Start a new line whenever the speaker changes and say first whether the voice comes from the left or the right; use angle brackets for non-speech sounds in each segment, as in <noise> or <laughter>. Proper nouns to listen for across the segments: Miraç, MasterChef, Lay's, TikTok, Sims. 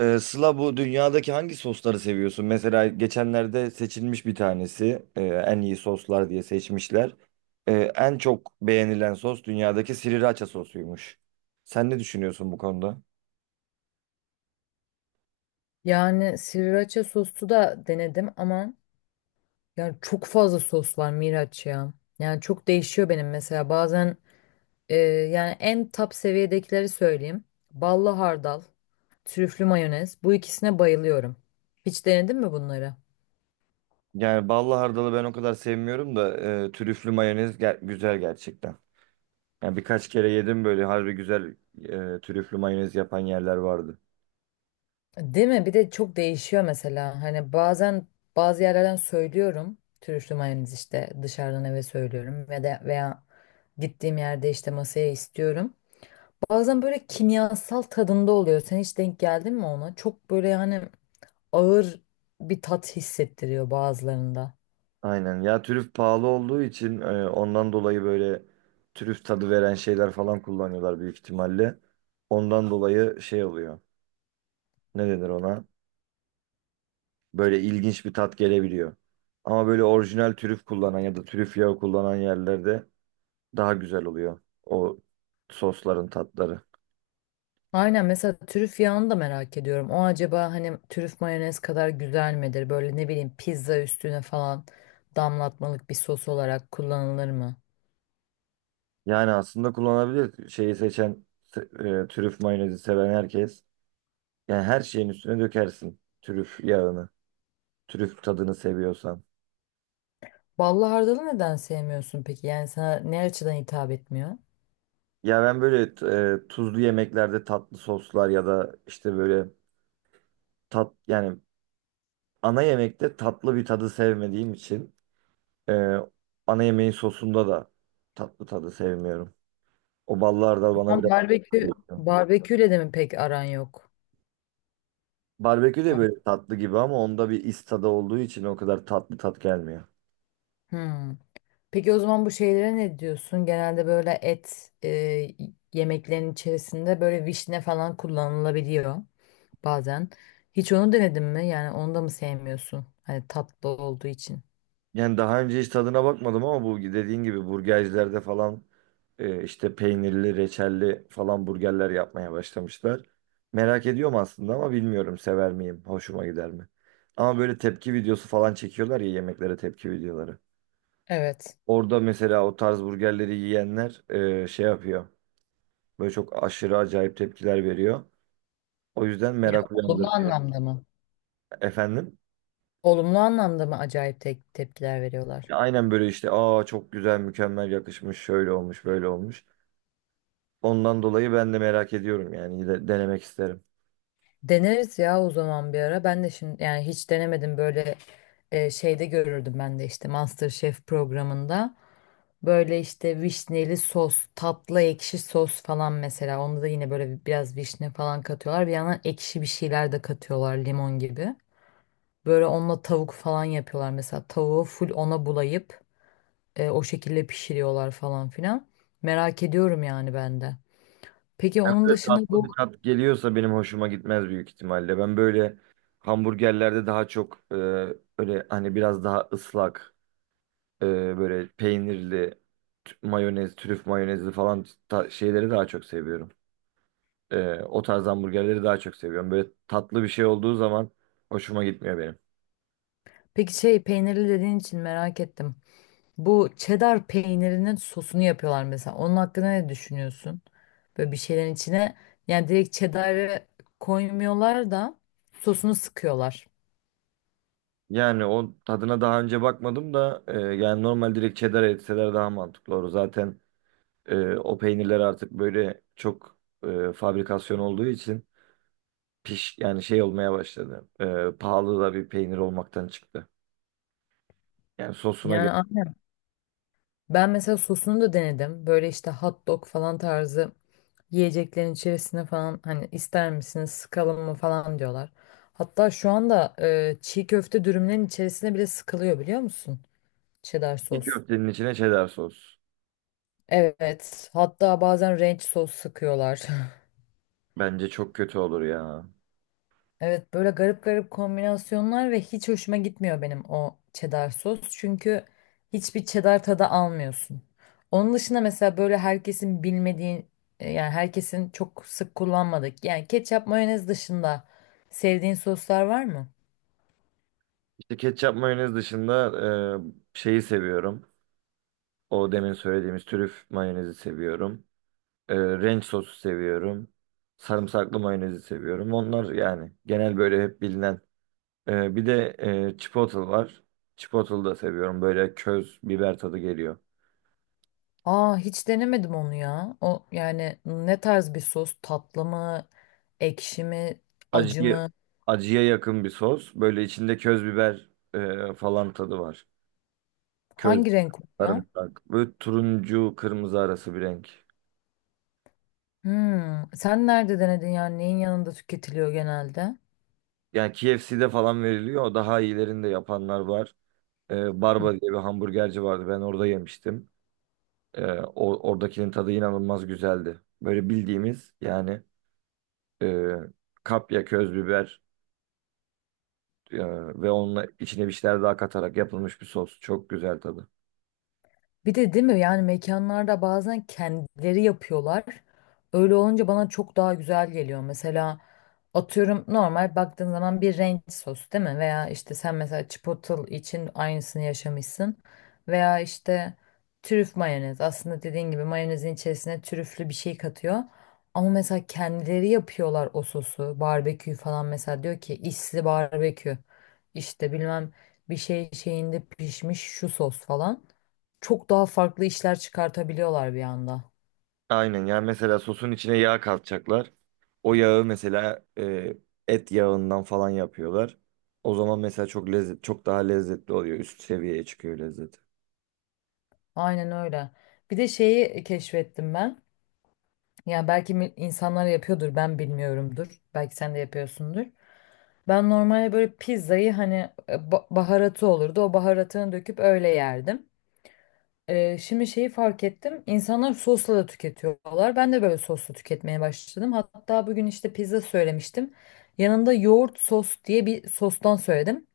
right: Sıla, bu dünyadaki hangi sosları seviyorsun? Mesela geçenlerde seçilmiş bir tanesi, en iyi soslar diye seçmişler. En çok beğenilen sos dünyadaki sriracha sosuymuş. Sen ne düşünüyorsun bu konuda?
left: Yani sriracha soslu da denedim ama yani çok fazla sos var Miraç ya. Yani çok değişiyor benim mesela bazen e, yani en top seviyedekileri söyleyeyim. Ballı hardal, trüflü mayonez bu ikisine bayılıyorum. Hiç denedin mi bunları?
right: Yani ballı hardalı ben o kadar sevmiyorum da trüflü mayonez güzel gerçekten. Yani birkaç kere yedim böyle harbi güzel trüflü mayonez yapan yerler vardı.
left: Değil mi? Bir de çok değişiyor mesela. Hani bazen bazı yerlerden söylüyorum. Trüflü mayonez işte dışarıdan eve söylüyorum ve de veya gittiğim yerde işte masaya istiyorum. Bazen böyle kimyasal tadında oluyor. Sen hiç denk geldin mi ona? Çok böyle yani ağır bir tat hissettiriyor bazılarında.
right: Aynen ya, trüf pahalı olduğu için ondan dolayı böyle trüf tadı veren şeyler falan kullanıyorlar büyük ihtimalle. Ondan dolayı şey oluyor. Ne denir ona? Böyle ilginç bir tat gelebiliyor. Ama böyle orijinal trüf kullanan ya da trüf yağı kullanan yerlerde daha güzel oluyor o sosların tatları.
left: Aynen, mesela trüf yağını da merak ediyorum. O acaba hani trüf mayonez kadar güzel midir? Böyle ne bileyim pizza üstüne falan damlatmalık bir sos olarak kullanılır mı?
right: Yani aslında kullanabilir şeyi seçen, trüf mayonezi seven herkes. Yani her şeyin üstüne dökersin trüf yağını. Trüf tadını seviyorsan.
left: Ballı hardalı neden sevmiyorsun peki? Yani sana ne açıdan hitap etmiyor?
right: Ya ben böyle tuzlu yemeklerde tatlı soslar ya da işte böyle tat, yani ana yemekte tatlı bir tadı sevmediğim için, e, ana yemeğin sosunda da tatlı tadı sevmiyorum. O ballar da bana
left: Ama
right: biraz tatlı
left: barbekü,
right: geliyor.
left: barbeküyle de mi pek aran yok?
right: Barbekü de
left: Bak-
right: böyle tatlı gibi ama onda bir is tadı olduğu için o kadar tatlı tat gelmiyor.
left: Hmm. Peki o zaman bu şeylere ne diyorsun? Genelde böyle et yemeklerin içerisinde böyle vişne falan kullanılabiliyor bazen. Hiç onu denedin mi? Yani onu da mı sevmiyorsun? Hani tatlı olduğu için.
right: Yani daha önce hiç tadına bakmadım ama bu dediğin gibi burgercilerde falan işte peynirli, reçelli falan burgerler yapmaya başlamışlar. Merak ediyorum aslında ama bilmiyorum, sever miyim, hoşuma gider mi? Ama böyle tepki videosu falan çekiyorlar ya, yemeklere tepki videoları.
left: Evet.
right: Orada mesela o tarz burgerleri yiyenler şey yapıyor. Böyle çok aşırı acayip tepkiler veriyor. O yüzden
left: Ya,
right: merak
left: olumlu
right: uyandırıyor.
left: anlamda mı?
right: Efendim?
left: Olumlu anlamda mı acayip tepkiler veriyorlar?
right: Ya aynen, böyle işte, aa çok güzel, mükemmel yakışmış, şöyle olmuş, böyle olmuş. Ondan dolayı ben de merak ediyorum, yani denemek isterim.
left: Deneriz ya o zaman bir ara. Ben de şimdi yani hiç denemedim böyle şeyde görürdüm ben de işte MasterChef programında. Böyle işte vişneli sos, tatlı ekşi sos falan mesela. Onda da yine böyle biraz vişne falan katıyorlar. Bir yandan ekşi bir şeyler de katıyorlar limon gibi. Böyle onunla tavuk falan yapıyorlar mesela. Tavuğu full ona bulayıp o şekilde pişiriyorlar falan filan. Merak ediyorum yani ben de. Peki
right: Hem
left: onun
right: de
left: dışında
right: tatlı
left: bu,
right: bir tat geliyorsa benim hoşuma gitmez büyük ihtimalle. Ben böyle hamburgerlerde daha çok, öyle hani biraz daha ıslak, e, böyle peynirli mayonez, trüf mayonezli falan şeyleri daha çok seviyorum. O tarz hamburgerleri daha çok seviyorum. Böyle tatlı bir şey olduğu zaman hoşuma gitmiyor benim.
left: peki şey peynirli dediğin için merak ettim. Bu cheddar peynirinin sosunu yapıyorlar mesela. Onun hakkında ne düşünüyorsun? Böyle bir şeylerin içine yani direkt cheddar'ı koymuyorlar da sosunu sıkıyorlar.
right: Yani o tadına daha önce bakmadım da, yani normal direkt cheddar etseler daha mantıklı olur. Zaten o peynirler artık böyle çok fabrikasyon olduğu için piş, yani şey olmaya başladı. Pahalı da bir peynir olmaktan çıktı. Yani sosuna gel.
left: Yani aynen. Ben mesela sosunu da denedim. Böyle işte hot dog falan tarzı yiyeceklerin içerisine falan hani ister misiniz sıkalım mı falan diyorlar. Hatta şu anda çiğ köfte dürümlerin içerisine bile sıkılıyor biliyor musun? Cheddar
right: Bir
left: sos.
right: köftenin içine cheddar sos.
left: Evet. Hatta bazen ranch sos sıkıyorlar.
right: Bence çok kötü olur ya.
left: Evet, böyle garip garip kombinasyonlar ve hiç hoşuma gitmiyor benim o cheddar sos. Çünkü hiçbir cheddar tadı almıyorsun. Onun dışında mesela böyle herkesin bilmediği yani herkesin çok sık kullanmadık. Yani ketçap mayonez dışında sevdiğin soslar var mı?
right: İşte ketçap mayonez dışında şeyi seviyorum. O demin söylediğimiz trüf mayonezi seviyorum. Ranch sosu seviyorum. Sarımsaklı mayonezi seviyorum. Onlar yani genel böyle hep bilinen. Bir de chipotle var. Chipotle da seviyorum. Böyle köz biber tadı geliyor.
left: Aa hiç denemedim onu ya. O yani ne tarz bir sos? Tatlı mı? Ekşi mi? Acı
right: Acıya,
left: mı?
right: acıya yakın bir sos. Böyle içinde köz biber falan tadı var. Köz,
left: Hangi renk oluyor?
right: sarımsak. Böyle turuncu, kırmızı arası bir renk.
left: Hmm. Sen nerede denedin, yani neyin yanında tüketiliyor genelde?
right: Yani KFC'de falan veriliyor. Daha iyilerinde yapanlar var. Barba diye bir hamburgerci vardı. Ben orada yemiştim. Oradakinin tadı inanılmaz güzeldi. Böyle bildiğimiz, yani e, kapya, köz biber e, ve onunla içine bir şeyler daha katarak yapılmış bir sos. Çok güzel tadı.
left: Bir de değil mi yani mekanlarda bazen kendileri yapıyorlar. Öyle olunca bana çok daha güzel geliyor. Mesela atıyorum normal baktığın zaman bir ranch sos, değil mi? Veya işte sen mesela chipotle için aynısını yaşamışsın. Veya işte trüf mayonez. Aslında dediğin gibi mayonezin içerisine trüflü bir şey katıyor. Ama mesela kendileri yapıyorlar o sosu. Barbekü falan mesela diyor ki isli barbekü. İşte bilmem bir şey şeyinde pişmiş şu sos falan, çok daha farklı işler çıkartabiliyorlar bir anda.
right: Aynen, yani mesela sosun içine yağ katacaklar. O yağı mesela et yağından falan yapıyorlar. O zaman mesela çok lezzet, çok daha lezzetli oluyor. Üst seviyeye çıkıyor lezzeti.
left: Aynen öyle. Bir de şeyi keşfettim ben. Yani belki insanlar yapıyordur, ben bilmiyorumdur. Belki sen de yapıyorsundur. Ben normalde böyle pizzayı hani baharatı olurdu. O baharatını döküp öyle yerdim. Şimdi şeyi fark ettim. İnsanlar sosla da tüketiyorlar. Ben de böyle sosla tüketmeye başladım. Hatta bugün işte pizza söylemiştim. Yanında yoğurt sos diye bir sostan söyledim.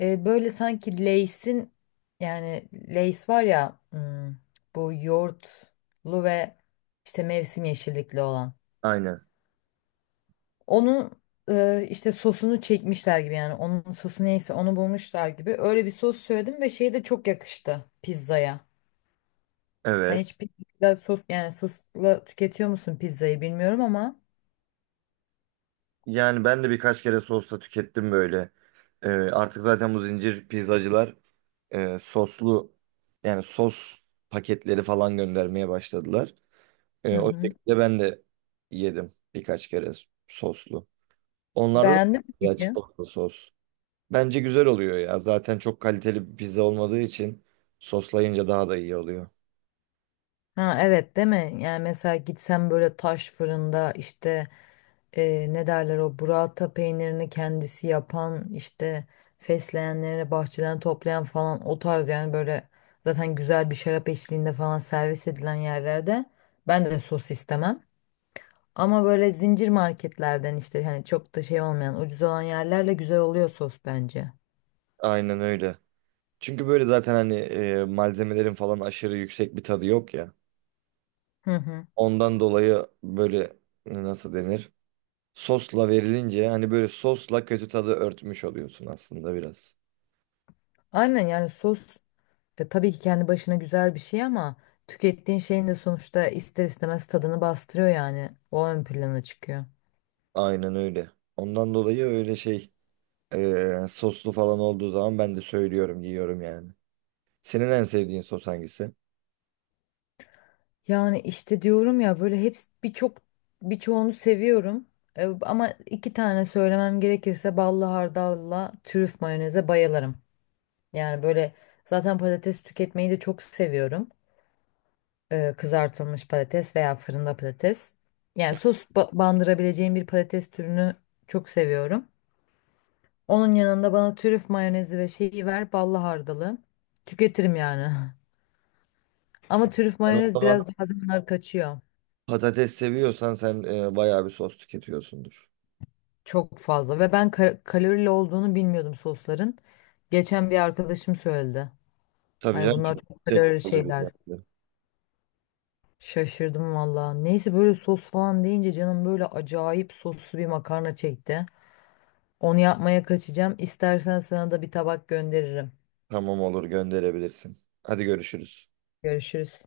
left: Böyle sanki Lay's'in, yani Lay's var ya, bu yoğurtlu ve işte mevsim yeşillikli olan.
right: Aynen.
left: Onun işte sosunu çekmişler gibi, yani onun sosu neyse onu bulmuşlar gibi. Öyle bir sos söyledim ve şey de çok yakıştı pizzaya. Sen
right: Evet.
left: hiç pizza sos, yani sosla tüketiyor musun pizzayı, bilmiyorum ama.
right: Yani ben de birkaç kere sosla tükettim böyle. Artık zaten bu zincir pizzacılar soslu, yani sos paketleri falan göndermeye başladılar.
left: Hı
right: O
left: hı.
right: şekilde ben de yedim birkaç kere soslu. Onlarda da
left: Beğendin mi
right: ya
left: peki?
right: çikolatalı sos. Bence güzel oluyor ya. Zaten çok kaliteli bir pizza olmadığı için soslayınca daha da iyi oluyor.
left: Ha evet, değil mi? Yani mesela gitsem böyle taş fırında işte ne derler, o burrata peynirini kendisi yapan, işte fesleğenlerini bahçeden toplayan falan o tarz, yani böyle zaten güzel bir şarap eşliğinde falan servis edilen yerlerde ben de sos istemem. Ama böyle zincir marketlerden işte hani çok da şey olmayan, ucuz olan yerlerle güzel oluyor sos bence.
right: Aynen öyle. Çünkü böyle zaten hani malzemelerin falan aşırı yüksek bir tadı yok ya.
left: Hı hı.
right: Ondan dolayı böyle, nasıl denir? Sosla verilince hani böyle sosla kötü tadı örtmüş oluyorsun aslında biraz.
left: Aynen, yani sos tabii ki kendi başına güzel bir şey ama tükettiğin şeyin de sonuçta ister istemez tadını bastırıyor yani. O ön plana çıkıyor.
right: Aynen öyle. Ondan dolayı öyle şey, soslu falan olduğu zaman ben de söylüyorum, yiyorum yani. Senin en sevdiğin sos hangisi?
left: Yani işte diyorum ya, böyle hepsi, birçoğunu seviyorum. Ama iki tane söylemem gerekirse ballı hardalla trüf mayoneze bayılırım. Yani böyle zaten patates tüketmeyi de çok seviyorum. Kızartılmış patates veya fırında patates. Yani
right: Ya.
left: sos bandırabileceğim bir patates türünü çok seviyorum. Onun yanında bana trüf mayonezi ve şeyi ver, ballı hardalı. Tüketirim yani. <laughs> Ama trüf
right: Ben o
left: mayonez
right: zaman,
left: biraz bazen kaçıyor.
right: patates seviyorsan sen bayağı bir sos tüketiyorsundur.
left: Çok fazla, ve ben kalorili olduğunu bilmiyordum sosların. Geçen bir arkadaşım söyledi.
right: Tabii
left: Ay
right: canım,
left: bunlar
right: çok
left: çok kalorili
right: teşekkür
left: şeyler.
right: ederim.
left: Şaşırdım valla. Neyse, böyle sos falan deyince canım böyle acayip soslu bir makarna çekti. Onu yapmaya kaçacağım. İstersen sana da bir tabak gönderirim.
right: Tamam, olur, gönderebilirsin. Hadi görüşürüz.
left: Görüşürüz.